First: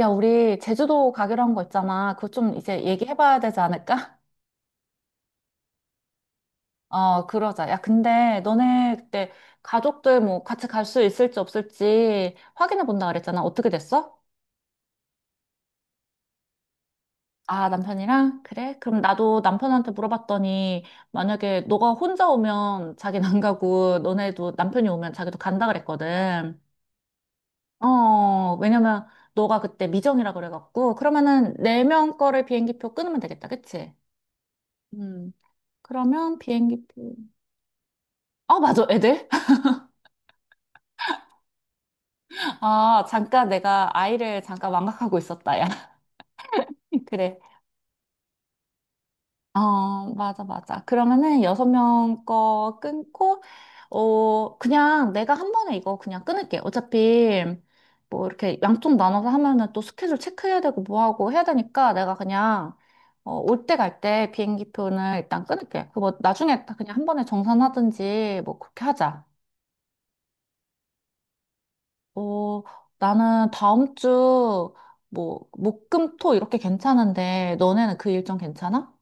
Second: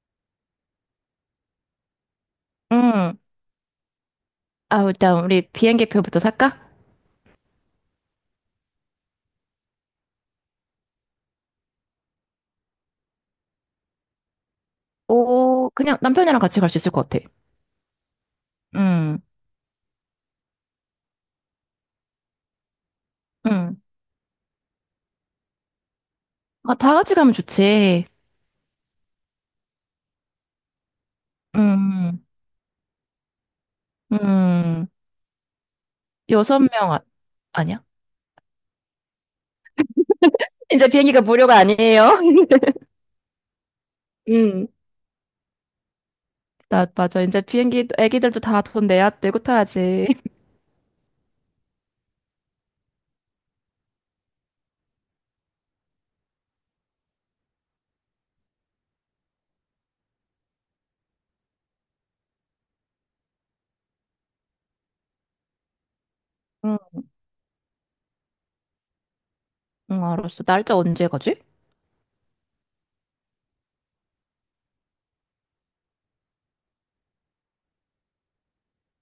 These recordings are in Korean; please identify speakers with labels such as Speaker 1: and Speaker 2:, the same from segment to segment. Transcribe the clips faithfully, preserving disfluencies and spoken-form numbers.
Speaker 1: 야, 우리 제주도 가기로 한 거 있잖아. 그거 좀 이제
Speaker 2: 응.
Speaker 1: 얘기해봐야 되지 않을까?
Speaker 2: 아, 일단 우리 비행기표부터 살까?
Speaker 1: 어, 그러자. 야, 근데 너네 그때 가족들 뭐 같이 갈 수 있을지 없을지 확인해 본다 그랬잖아. 어떻게 됐어?
Speaker 2: 오, 그냥 남편이랑 같이 갈 수 있을 것 같아.
Speaker 1: 아, 남편이랑? 그래? 그럼
Speaker 2: 응,
Speaker 1: 나도 남편한테 물어봤더니 만약에 너가 혼자 오면 자기는 안
Speaker 2: 응.
Speaker 1: 가고 너네도 남편이 오면 자기도 간다 그랬거든.
Speaker 2: 아, 다 같이 가면 좋지.
Speaker 1: 어, 왜냐면 너가 그때 미정이라 그래갖고 그러면은 네 명
Speaker 2: 응,
Speaker 1: 거를 비행기표 끊으면 되겠다. 그치?
Speaker 2: 응.
Speaker 1: 음. 그러면
Speaker 2: 여섯 명, 아,
Speaker 1: 비행기표.
Speaker 2: 아니야?
Speaker 1: 아, 맞아, 애들?
Speaker 2: 이제 비행기가 무료가 아니에요.
Speaker 1: 아, 잠깐 내가 아이를
Speaker 2: 응.
Speaker 1: 잠깐 망각하고 있었다, 야.
Speaker 2: 나, 맞아.
Speaker 1: 그래.
Speaker 2: 이제 비행기, 애기들도 다 돈 내야 되고 타야지.
Speaker 1: 어, 맞아, 맞아. 그러면은 여섯 명 거 끊고, 어, 그냥 내가 한 번에 이거 그냥 끊을게. 어차피 뭐 이렇게 양쪽 나눠서 하면은 또 스케줄 체크해야 되고 뭐 하고 해야 되니까 내가 그냥 어, 올 때 갈 때 비행기 표는 일단 끊을게. 그뭐 나중에 다
Speaker 2: 응,
Speaker 1: 그냥 한 번에 정산하든지 뭐 그렇게 하자.
Speaker 2: 응, 알았어. 날짜 언제 가지?
Speaker 1: 어, 나는 다음 주, 뭐, 목, 금, 토 이렇게 괜찮은데, 너네는 그 일정 괜찮아?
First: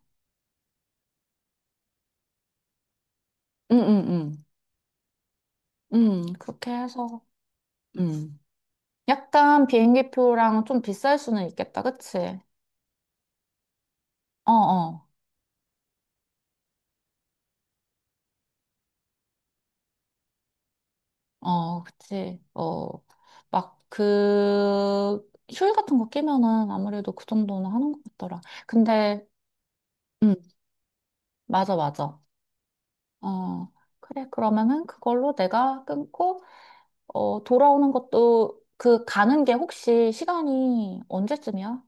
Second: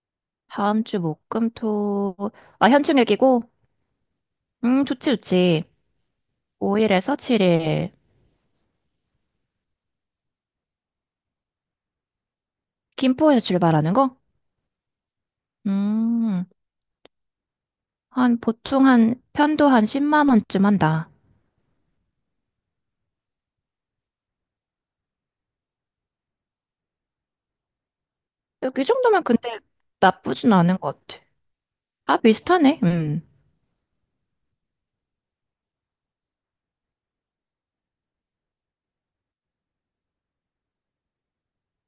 Speaker 2: 다음 주 목, 금, 토. 아, 현충 일기고?
Speaker 1: 응, 응, 응,
Speaker 2: 음, 좋지, 좋지.
Speaker 1: 응, 그렇게
Speaker 2: 오 일에서
Speaker 1: 해서.
Speaker 2: 칠 일.
Speaker 1: 응, 응. 약간 비행기 표랑 좀 비쌀 수는 있겠다, 그치?
Speaker 2: 김포에서 출발하는 거?
Speaker 1: 어, 어,
Speaker 2: 음. 한, 보통 한, 편도 한 십만 원쯤 한다.
Speaker 1: 어, 그치. 어, 막 그, 휴일 같은 거 끼면은 아무래도 그 정도는 하는 것 같더라.
Speaker 2: 이 정도면
Speaker 1: 근데,
Speaker 2: 근데
Speaker 1: 응.
Speaker 2: 나쁘진 않은 것 같아.
Speaker 1: 맞아,
Speaker 2: 아,
Speaker 1: 맞아.
Speaker 2: 비슷하네. 음.
Speaker 1: 어, 그래, 그러면은 그걸로 내가 끊고, 어, 돌아오는 것도 그 가는 게 혹시 시간이 언제쯤이야?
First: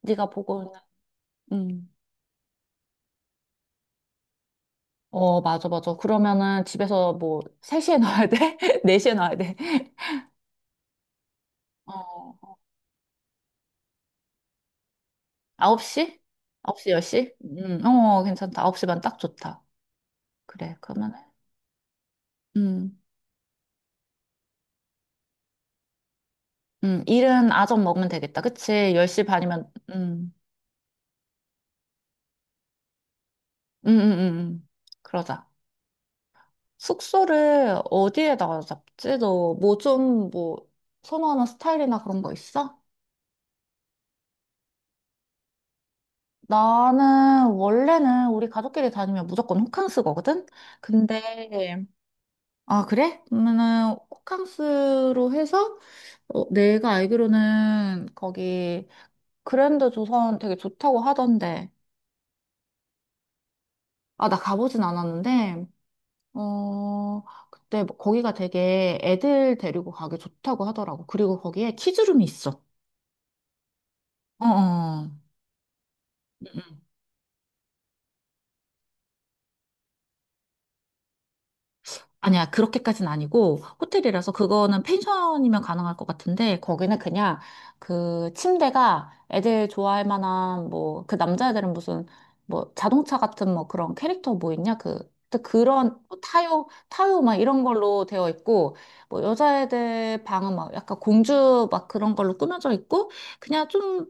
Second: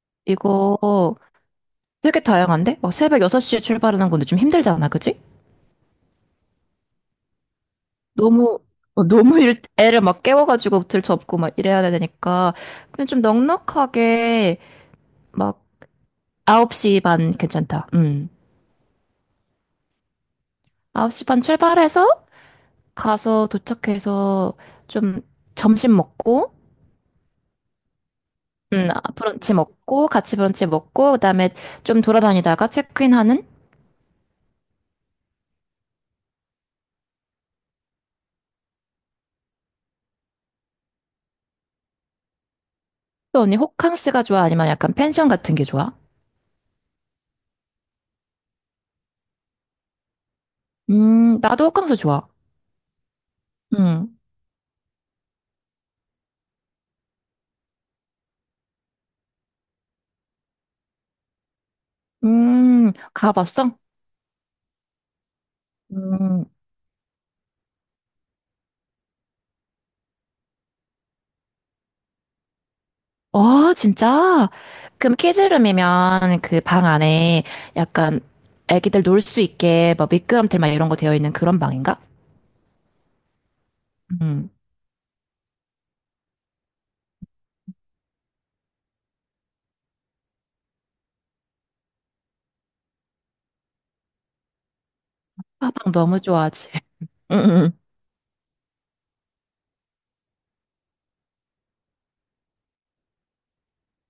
Speaker 1: 네가 보고 있는.
Speaker 2: 이거
Speaker 1: 음.
Speaker 2: 되게 다양한데? 막 새벽 여섯 시에 출발하는 건데 좀 힘들잖아, 그지?
Speaker 1: 어, 맞아, 맞아. 그러면은 집에서 뭐 세 시에 나와야 돼?
Speaker 2: 너무, 어,
Speaker 1: 네 시에 나와야
Speaker 2: 너무
Speaker 1: 돼?
Speaker 2: 일, 애를 막 깨워가지고 들 접고 막 이래야 되니까.
Speaker 1: 어,
Speaker 2: 근데 좀 넉넉하게 막
Speaker 1: 아홉 시? 아홉 시,
Speaker 2: 아홉 시 반
Speaker 1: 열 시? 음,
Speaker 2: 괜찮다.
Speaker 1: 어,
Speaker 2: 음.
Speaker 1: 괜찮다. 아홉 시면 딱 좋다. 그래, 그러면은.
Speaker 2: 아홉 시 반 출발해서
Speaker 1: 음,
Speaker 2: 가서 도착해서 좀 점심 먹고.
Speaker 1: 음, 일은 아점 먹으면 되겠다.
Speaker 2: 음,
Speaker 1: 그치?
Speaker 2: 아,
Speaker 1: 열 시
Speaker 2: 브런치
Speaker 1: 반이면,
Speaker 2: 먹고,
Speaker 1: 음,
Speaker 2: 같이 브런치 먹고, 그다음에 좀 돌아다니다가 체크인 하는?
Speaker 1: 음, 음, 음. 음. 그러자. 숙소를 어디에다가 잡지? 너 뭐 좀 뭐 선호하는 스타일이나 그런 거 있어?
Speaker 2: 또 언니 호캉스가 좋아? 아니면 약간 펜션 같은 게 좋아?
Speaker 1: 나는 원래는 우리 가족끼리 다니면 무조건 호캉스 거거든?
Speaker 2: 음, 나도
Speaker 1: 근데,
Speaker 2: 호캉스 좋아.
Speaker 1: 아, 그래? 그러면은
Speaker 2: 음,
Speaker 1: 호캉스로 해서 어, 내가 알기로는 거기 그랜드 조선 되게 좋다고 하던데.
Speaker 2: 음, 가봤어?
Speaker 1: 아, 나 가보진 않았는데,
Speaker 2: 음,
Speaker 1: 어, 그때 뭐 거기가 되게 애들 데리고 가기 좋다고 하더라고. 그리고 거기에 키즈룸이 있어.
Speaker 2: 어, 진짜?
Speaker 1: 어어.
Speaker 2: 그럼 키즈룸이면 그
Speaker 1: 음.
Speaker 2: 방 안에 약간 애기들 놀 수 있게 뭐 미끄럼틀 막 이런 거 되어 있는 그런 방인가?
Speaker 1: 아니야, 그렇게까지는 아니고, 호텔이라서
Speaker 2: 음,
Speaker 1: 그거는 펜션이면 가능할 것 같은데, 거기는 그냥 그 침대가 애들 좋아할 만한, 뭐, 그 남자애들은 무슨, 뭐, 자동차 같은 뭐 그런 캐릭터 뭐 있냐? 그, 또
Speaker 2: 아, 방
Speaker 1: 그런 뭐
Speaker 2: 너무
Speaker 1: 타요,
Speaker 2: 좋아하지.
Speaker 1: 타요
Speaker 2: 음,
Speaker 1: 막
Speaker 2: 음,
Speaker 1: 이런
Speaker 2: 음.
Speaker 1: 걸로 되어 있고, 뭐 여자애들 방은 막 약간 공주 막 그런 걸로 꾸며져 있고, 그냥 좀,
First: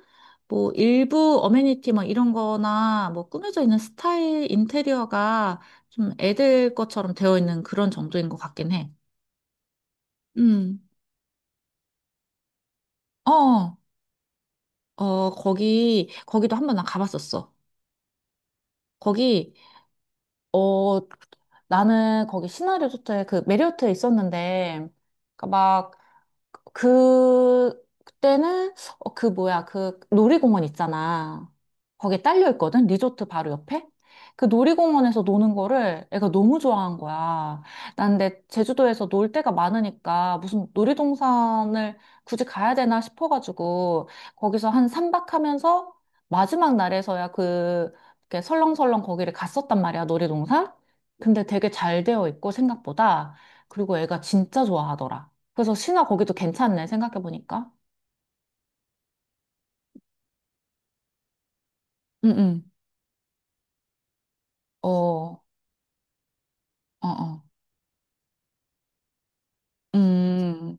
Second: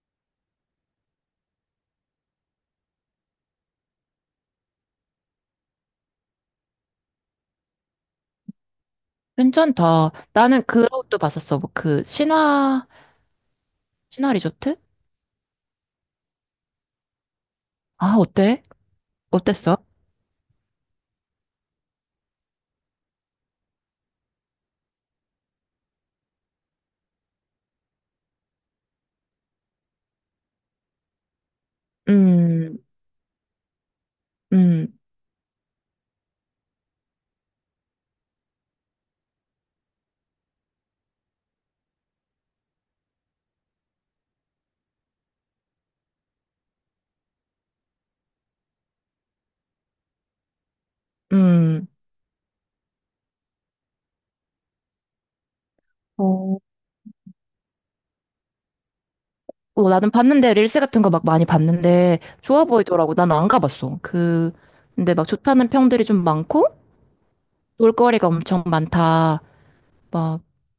Speaker 1: 뭐 일부 어메니티 막 이런 거나 뭐 꾸며져 있는 스타일 인테리어가 좀 애들 것처럼 되어 있는 그런 정도인 것 같긴 해.
Speaker 2: 괜찮다. 나는
Speaker 1: 음.
Speaker 2: 그 것도 봤었어. 뭐 그 신화,
Speaker 1: 어,
Speaker 2: 신화 리조트?
Speaker 1: 어, 거기, 거기도 한 번 나 가봤었어.
Speaker 2: 아, 어때?
Speaker 1: 거기,
Speaker 2: 어땠어?
Speaker 1: 어, 나는 거기 시나리오 호텔, 그 메리어트에 있었는데, 그러니까 막 그, 그때는, 어, 그 뭐야, 그 놀이공원 있잖아. 거기에 딸려
Speaker 2: 음,
Speaker 1: 있거든? 리조트 바로 옆에? 그
Speaker 2: 음,
Speaker 1: 놀이공원에서 노는 거를 애가 너무 좋아한 거야. 난 근데 제주도에서 놀 데가 많으니까 무슨 놀이동산을 굳이 가야 되나 싶어가지고 거기서 한 삼박 하면서 마지막 날에서야 그, 이렇게 설렁설렁 거기를 갔었단 말이야, 놀이동산? 근데 되게
Speaker 2: 음.
Speaker 1: 잘 되어 있고 생각보다. 그리고 애가 진짜 좋아하더라. 그래서 신화 거기도
Speaker 2: 어,
Speaker 1: 괜찮네, 생각해보니까.
Speaker 2: 어, 나는 봤는데, 릴스 같은 거 막 많이 봤는데,
Speaker 1: 응,
Speaker 2: 좋아
Speaker 1: 응.
Speaker 2: 보이더라고. 나는 안 가봤어. 그,
Speaker 1: 어,
Speaker 2: 근데 막
Speaker 1: 어,
Speaker 2: 좋다는 평들이 좀 많고,
Speaker 1: 어.
Speaker 2: 놀거리가 엄청 많다. 막,
Speaker 1: 음,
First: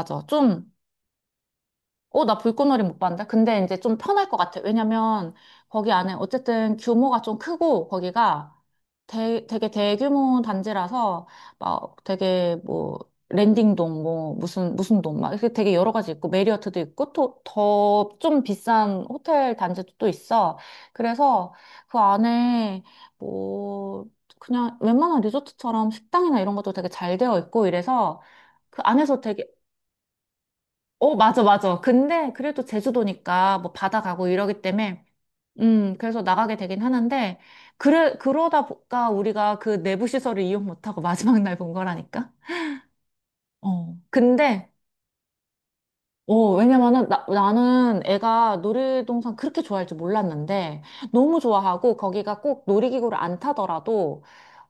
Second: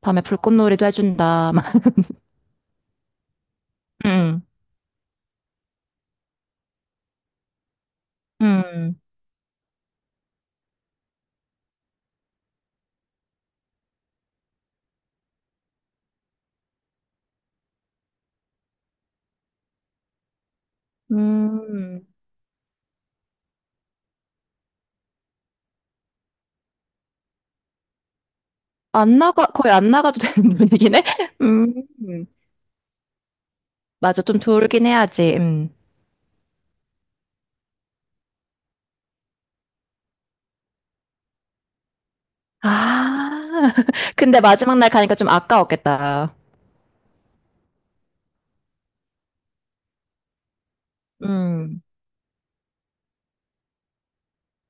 Speaker 2: 밤에
Speaker 1: 좀
Speaker 2: 불꽃놀이도 해준다. 막,
Speaker 1: 어, 나 불꽃놀이 못 봤는데? 근데 이제 좀 편할 것
Speaker 2: 음,
Speaker 1: 같아. 왜냐면 거기 안에 어쨌든 규모가 좀 크고 거기가
Speaker 2: 음,
Speaker 1: 대, 되게 대규모 단지라서 막 되게 뭐 랜딩동 뭐 무슨 무슨 동 막 이렇게 되게 여러 가지 있고 메리어트도 있고 또 더 좀 비싼 호텔 단지도 또 있어. 그래서 그
Speaker 2: 음.
Speaker 1: 안에 뭐 그냥 웬만한 리조트처럼 식당이나 이런 것도 되게 잘 되어 있고 이래서 그
Speaker 2: 안
Speaker 1: 안에서 되게
Speaker 2: 나가, 거의 안 나가도 되는 분위기네?
Speaker 1: 어, 맞아,
Speaker 2: 음,
Speaker 1: 맞아.
Speaker 2: 음.
Speaker 1: 근데 그래도 제주도니까 뭐 바다
Speaker 2: 맞아.
Speaker 1: 가고
Speaker 2: 좀
Speaker 1: 이러기
Speaker 2: 돌긴
Speaker 1: 때문에,
Speaker 2: 해야지. 음.
Speaker 1: 음, 그래서 나가게 되긴 하는데, 그래, 그러다 보니까 우리가 그 내부 시설을 이용 못하고 마지막 날 본 거라니까?
Speaker 2: 아,
Speaker 1: 어.
Speaker 2: 근데
Speaker 1: 근데,
Speaker 2: 마지막 날 가니까 좀 아까웠겠다.
Speaker 1: 어, 왜냐면은 나, 나는 애가 놀이동산 그렇게 좋아할 줄 몰랐는데, 너무
Speaker 2: 음.
Speaker 1: 좋아하고 거기가 꼭 놀이기구를 안 타더라도,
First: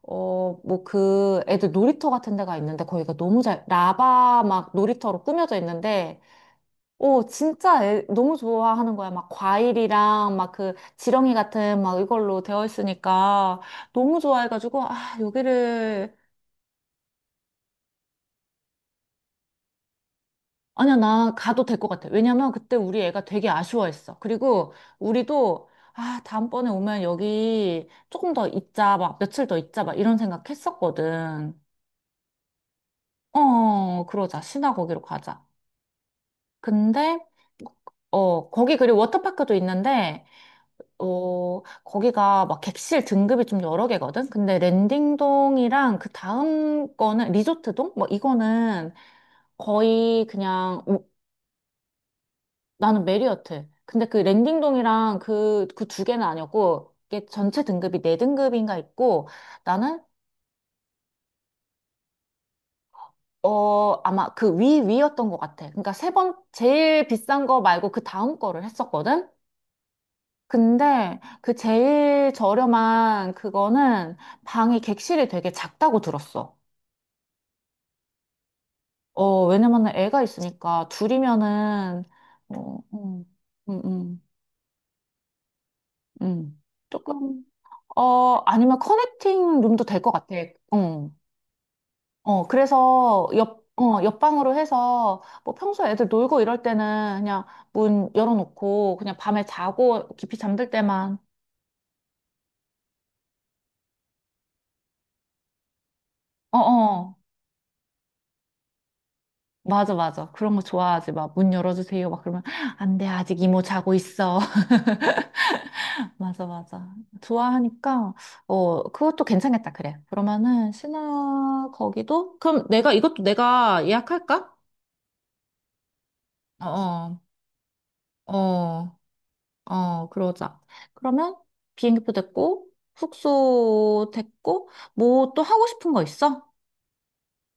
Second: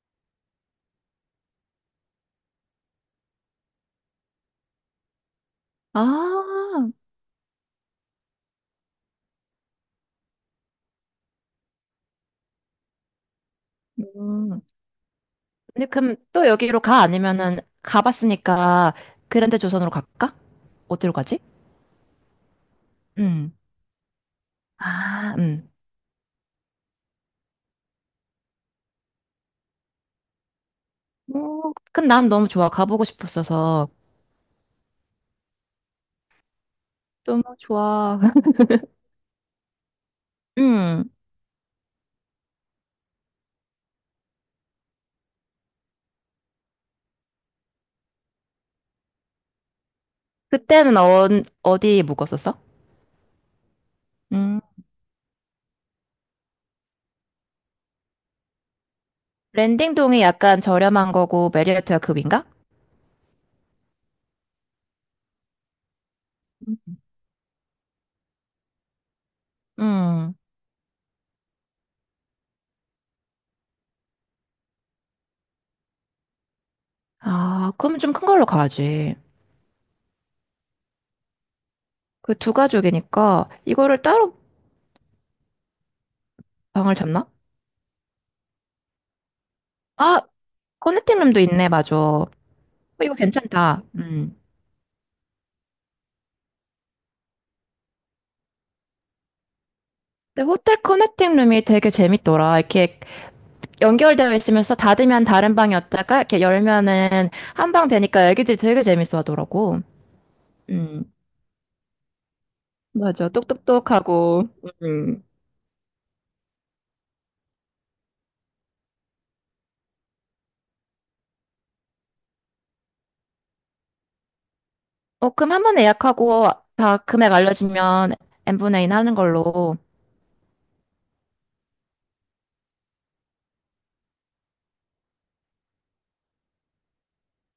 Speaker 1: 어, 뭐 그 애들 놀이터 같은 데가 있는데 거기가 너무 잘, 라바 막 놀이터로 꾸며져 있는데,
Speaker 2: 아,
Speaker 1: 오, 진짜 애- 너무 좋아하는 거야. 막 과일이랑 막 그 지렁이 같은 막 이걸로 되어 있으니까 너무
Speaker 2: 음.
Speaker 1: 좋아해가지고, 아,
Speaker 2: 근데
Speaker 1: 여기를.
Speaker 2: 그럼 또 여기로 가? 아니면은 가봤으니까 그랜드 조선으로 갈까?
Speaker 1: 아니야,
Speaker 2: 어디로
Speaker 1: 나
Speaker 2: 가지?
Speaker 1: 가도 될 것 같아. 왜냐면 그때 우리 애가 되게
Speaker 2: 음.
Speaker 1: 아쉬워했어. 그리고
Speaker 2: 아,
Speaker 1: 우리도,
Speaker 2: 음.
Speaker 1: 아, 다음번에 오면 여기 조금 더 있자, 막 며칠 더 있자, 막 이런 생각 했었거든.
Speaker 2: 어, 그럼 난 너무 좋아. 가보고 싶었어서.
Speaker 1: 어, 그러자. 신화 거기로 가자. 근데,
Speaker 2: 너무 좋아.
Speaker 1: 어, 거기 그리고 워터파크도 있는데,
Speaker 2: 음.
Speaker 1: 어, 거기가 막 객실 등급이 좀 여러 개거든? 근데 랜딩동이랑 그 다음 거는 리조트동? 뭐 이거는 거의 그냥
Speaker 2: 그때는
Speaker 1: 오-
Speaker 2: 어, 어디 묵었었어?
Speaker 1: 나는 메리어트. 근데 그
Speaker 2: 음.
Speaker 1: 랜딩동이랑 그, 그 두 개는 아니었고 이게 전체 등급이 네 등급인가 있고 나는
Speaker 2: 랜딩동이 약간 저렴한 거고 메리어트가 급인가?
Speaker 1: 어, 아마 그 위, 위였던 것 같아. 그러니까 세 번, 제일 비싼 거 말고 그 다음 거를 했었거든?
Speaker 2: 음.
Speaker 1: 근데 그 제일 저렴한 그거는 방이 객실이 되게 작다고 들었어.
Speaker 2: 아, 그럼 좀 큰 걸로 가야지.
Speaker 1: 어, 왜냐면은 애가 있으니까 둘이면은,
Speaker 2: 그 두
Speaker 1: 어, 음,
Speaker 2: 가족이니까
Speaker 1: 음,
Speaker 2: 이거를
Speaker 1: 음,
Speaker 2: 따로
Speaker 1: 음.
Speaker 2: 방을 잡나?
Speaker 1: 조금, 어, 아니면 커넥팅 룸도 될 것
Speaker 2: 아,
Speaker 1: 같아. 어,
Speaker 2: 커넥팅 룸도 있네, 맞아. 어,
Speaker 1: 어,
Speaker 2: 이거
Speaker 1: 그래서 옆,
Speaker 2: 괜찮다.
Speaker 1: 어,
Speaker 2: 음.
Speaker 1: 옆방으로 해서 뭐 평소 애들 놀고 이럴 때는 그냥 문 열어놓고 그냥 밤에 자고 깊이
Speaker 2: 근데
Speaker 1: 잠들
Speaker 2: 호텔
Speaker 1: 때만,
Speaker 2: 커넥팅 룸이 되게 재밌더라. 이렇게 연결되어 있으면서 닫으면 다른 방이었다가 이렇게
Speaker 1: 어, 어.
Speaker 2: 열면은 한 방 되니까 애기들이 되게 재밌어 하더라고.
Speaker 1: 맞아, 맞아. 그런 거
Speaker 2: 음,
Speaker 1: 좋아하지. 막 문 열어주세요. 막 그러면 안 돼.
Speaker 2: 맞아.
Speaker 1: 아직 이모 자고 있어.
Speaker 2: 똑똑똑하고. 음.
Speaker 1: 맞아, 맞아. 좋아하니까, 어, 그것도 괜찮겠다, 그래. 그러면은, 신화, 거기도? 그럼 내가, 이것도 내가 예약할까?
Speaker 2: 어, 그럼 한 번 예약하고 다
Speaker 1: 어,
Speaker 2: 금액 알려주면
Speaker 1: 어,
Speaker 2: n분의 인
Speaker 1: 어,
Speaker 2: 하는 걸로. 어,
Speaker 1: 어, 그러자. 그러면, 비행기표 됐고, 숙소 됐고, 뭐 또 하고 싶은 거 있어?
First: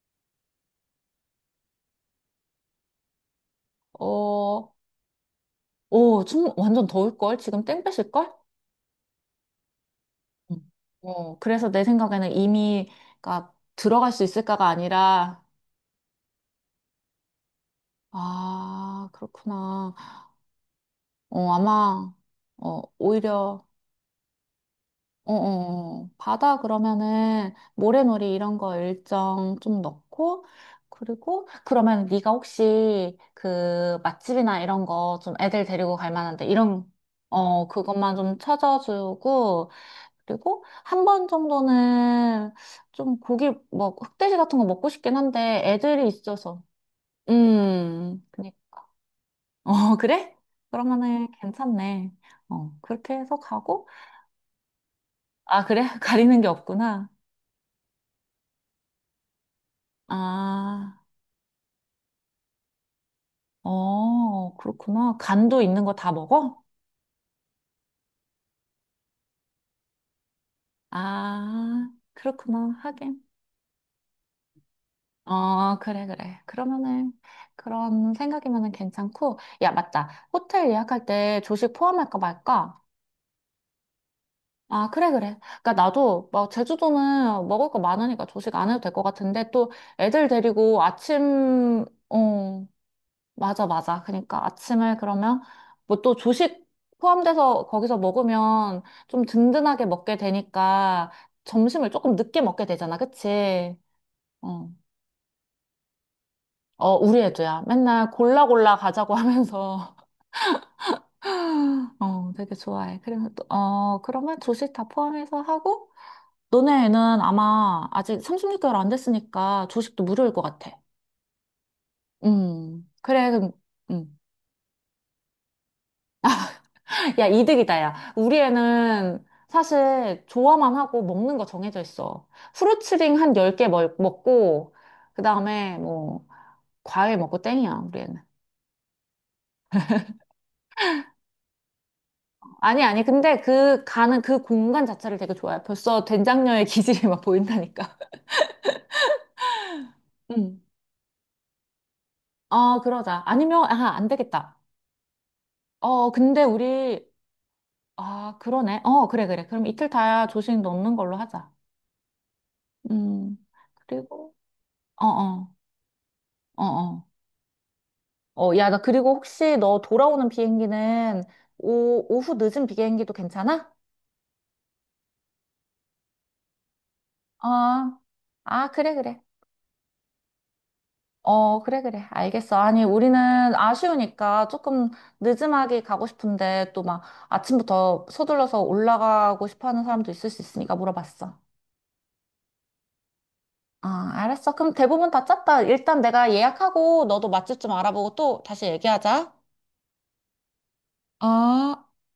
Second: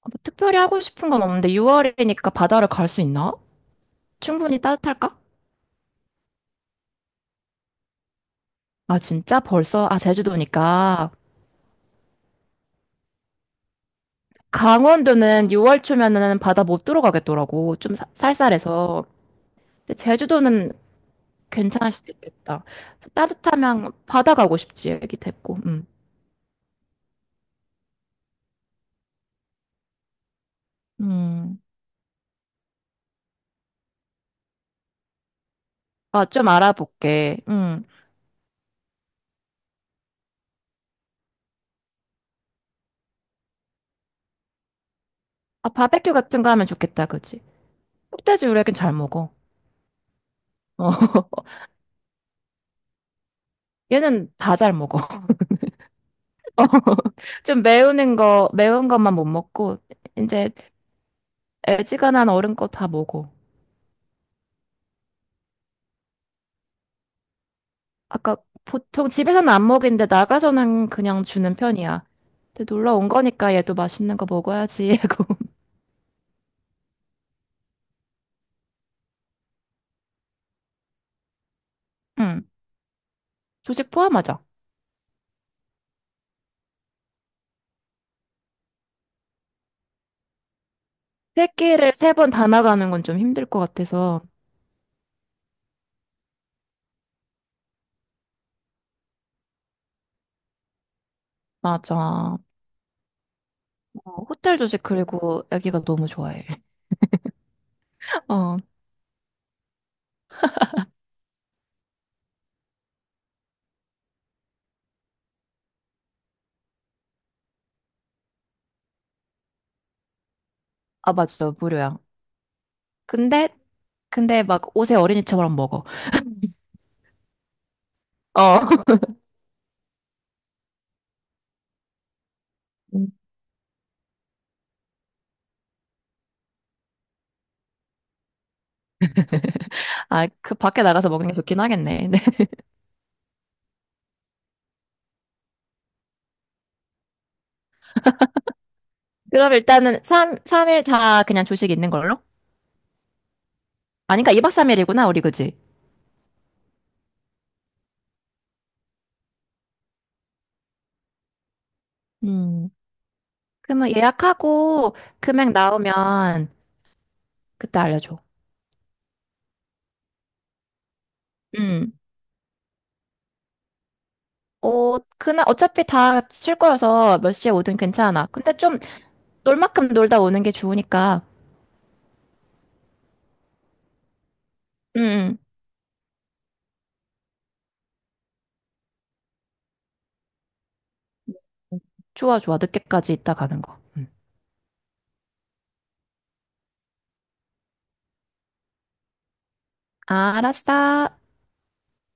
Speaker 2: 뭐 특별히 하고 싶은 건 없는데 유월이니까 바다를 갈 수 있나? 충분히
Speaker 1: 어,
Speaker 2: 따뜻할까?
Speaker 1: 오, 좀 완전 더울걸? 지금 땡 뺏을걸?
Speaker 2: 아, 진짜? 벌써? 아,
Speaker 1: 음.
Speaker 2: 제주도니까.
Speaker 1: 어, 그래서 내 생각에는 이미, 가 들어갈 수 있을까가 아니라,
Speaker 2: 강원도는 유월 초면은 바다 못 들어가겠더라고. 좀 사- 쌀쌀해서.
Speaker 1: 아, 그렇구나.
Speaker 2: 근데 제주도는
Speaker 1: 어,
Speaker 2: 괜찮을 수도
Speaker 1: 아마,
Speaker 2: 있겠다.
Speaker 1: 어, 오히려,
Speaker 2: 따뜻하면 바다 가고 싶지, 애기
Speaker 1: 어,
Speaker 2: 데리고. 음.
Speaker 1: 어, 어. 바다 그러면은 모래놀이 이런 거 일정 좀 넣고, 그리고
Speaker 2: 음.
Speaker 1: 그러면 네가 혹시 그 맛집이나 이런 거 좀 애들 데리고 갈
Speaker 2: 아,
Speaker 1: 만한데
Speaker 2: 좀
Speaker 1: 이런,
Speaker 2: 알아볼게.
Speaker 1: 어,
Speaker 2: 음.
Speaker 1: 그것만 좀 찾아주고, 그리고 한 번 정도는 좀 고기, 뭐, 흑돼지 같은 거 먹고 싶긴 한데
Speaker 2: 아,
Speaker 1: 애들이
Speaker 2: 바베큐 같은 거
Speaker 1: 있어서.
Speaker 2: 하면 좋겠다, 그지?
Speaker 1: 음,
Speaker 2: 흑돼지
Speaker 1: 그니까.
Speaker 2: 우리 애긴 잘 먹어.
Speaker 1: 어, 그래?
Speaker 2: 어.
Speaker 1: 그러면은 괜찮네. 어, 그렇게 해서 가고,
Speaker 2: 얘는 다 잘 먹어.
Speaker 1: 아, 그래? 가리는 게 없구나.
Speaker 2: 좀 매운 거, 매운 것만 못 먹고, 이제
Speaker 1: 아,
Speaker 2: 애지간한 어른 거 다 먹어.
Speaker 1: 어, 그렇구나. 간도 있는 거 다 먹어?
Speaker 2: 아까 보통 집에서는 안 먹이는데 나가서는 그냥 주는
Speaker 1: 아,
Speaker 2: 편이야. 근데
Speaker 1: 그렇구나.
Speaker 2: 놀러 온
Speaker 1: 하긴.
Speaker 2: 거니까 얘도 맛있는 거 먹어야지 하고.
Speaker 1: 어, 그래, 그래. 그러면은, 그런 생각이면은 괜찮고. 야, 맞다. 호텔 예약할 때 조식 포함할까
Speaker 2: 응.
Speaker 1: 말까?
Speaker 2: 조식 포함하자.
Speaker 1: 아, 그래, 그래. 그니까 나도, 막, 제주도는 먹을 거 많으니까 조식 안 해도 될 것 같은데, 또 애들 데리고 아침,
Speaker 2: 새끼를 세 번 다
Speaker 1: 어,
Speaker 2: 나가는 건 좀 힘들 것
Speaker 1: 맞아, 맞아.
Speaker 2: 같아서.
Speaker 1: 그러니까 아침을 그러면 뭐 또 조식 포함돼서 거기서 먹으면 좀 든든하게 먹게 되니까 점심을
Speaker 2: 맞아.
Speaker 1: 조금
Speaker 2: 어,
Speaker 1: 늦게 먹게 되잖아. 그치?
Speaker 2: 호텔
Speaker 1: 어,
Speaker 2: 조식 그리고 애기가 너무 좋아해.
Speaker 1: 어, 우리 애도야. 맨날 골라
Speaker 2: 어,
Speaker 1: 골라 가자고 하면서 어, 되게 좋아해. 그래서 또, 어, 그러면 조식 다 포함해서 하고 너네 애는 아마 아직 삼십육 개월 안 됐으니까 조식도 무료일 것 같아.
Speaker 2: 아, 맞아. 무료야.
Speaker 1: 음, 그래.
Speaker 2: 근데,
Speaker 1: 그럼, 음.
Speaker 2: 근데 막 옷에 어린이처럼 먹어.
Speaker 1: 야, 이득이다, 야. 우리
Speaker 2: 어.
Speaker 1: 애는 사실 좋아만 하고 먹는 거 정해져 있어.
Speaker 2: 음.
Speaker 1: 후루츠링 한 열 개 먹, 먹고, 그 다음에 뭐, 과일 먹고 땡이야, 우리 애는.
Speaker 2: 아, 그 밖에 나가서 먹는 게 좋긴 하겠네. 네.
Speaker 1: 아니, 아니, 근데 그 가는 그 공간 자체를 되게 좋아해. 벌써 된장녀의 기질이 막 보인다니까.
Speaker 2: 그럼 일단은 삼,
Speaker 1: 응.
Speaker 2: 삼일다 그냥 조식 있는 걸로?
Speaker 1: 아, 그러자. 아니면, 아, 안
Speaker 2: 아니까 이 박
Speaker 1: 되겠다.
Speaker 2: 삼 일이구나, 우리 그지?
Speaker 1: 어, 근데 우리, 아, 그러네. 어, 그래, 그래. 그럼 이틀 다 조식 넣는 걸로 하자.
Speaker 2: 음,
Speaker 1: 음,
Speaker 2: 그러면
Speaker 1: 그리고,
Speaker 2: 예약하고
Speaker 1: 어,
Speaker 2: 금액
Speaker 1: 어,
Speaker 2: 나오면
Speaker 1: 어, 어.
Speaker 2: 그때 알려줘.
Speaker 1: 어, 야, 나 그리고 혹시 너 돌아오는 비행기는
Speaker 2: 음.
Speaker 1: 오, 오후 늦은 비행기도 괜찮아?
Speaker 2: 어, 그날 어차피 다 쉴 거여서 몇 시에 오든
Speaker 1: 아,
Speaker 2: 괜찮아. 근데
Speaker 1: 아,
Speaker 2: 좀
Speaker 1: 그래, 그래.
Speaker 2: 놀 만큼 놀다 오는 게 좋으니까.
Speaker 1: 어, 그래, 그래. 알겠어. 아니, 우리는 아쉬우니까 조금
Speaker 2: 응,
Speaker 1: 늦음하게 가고 싶은데 또 막 아침부터 서둘러서 올라가고 싶어 하는 사람도 있을 수 있으니까 물어봤어.
Speaker 2: 응. 좋아, 좋아. 늦게까지 있다 가는 거. 응.
Speaker 1: 아, 알았어. 그럼 대부분 다 짰다. 일단 내가 예약하고 너도 맛집 좀 알아보고 또 다시 얘기하자.
Speaker 2: 알았어.
Speaker 1: 어.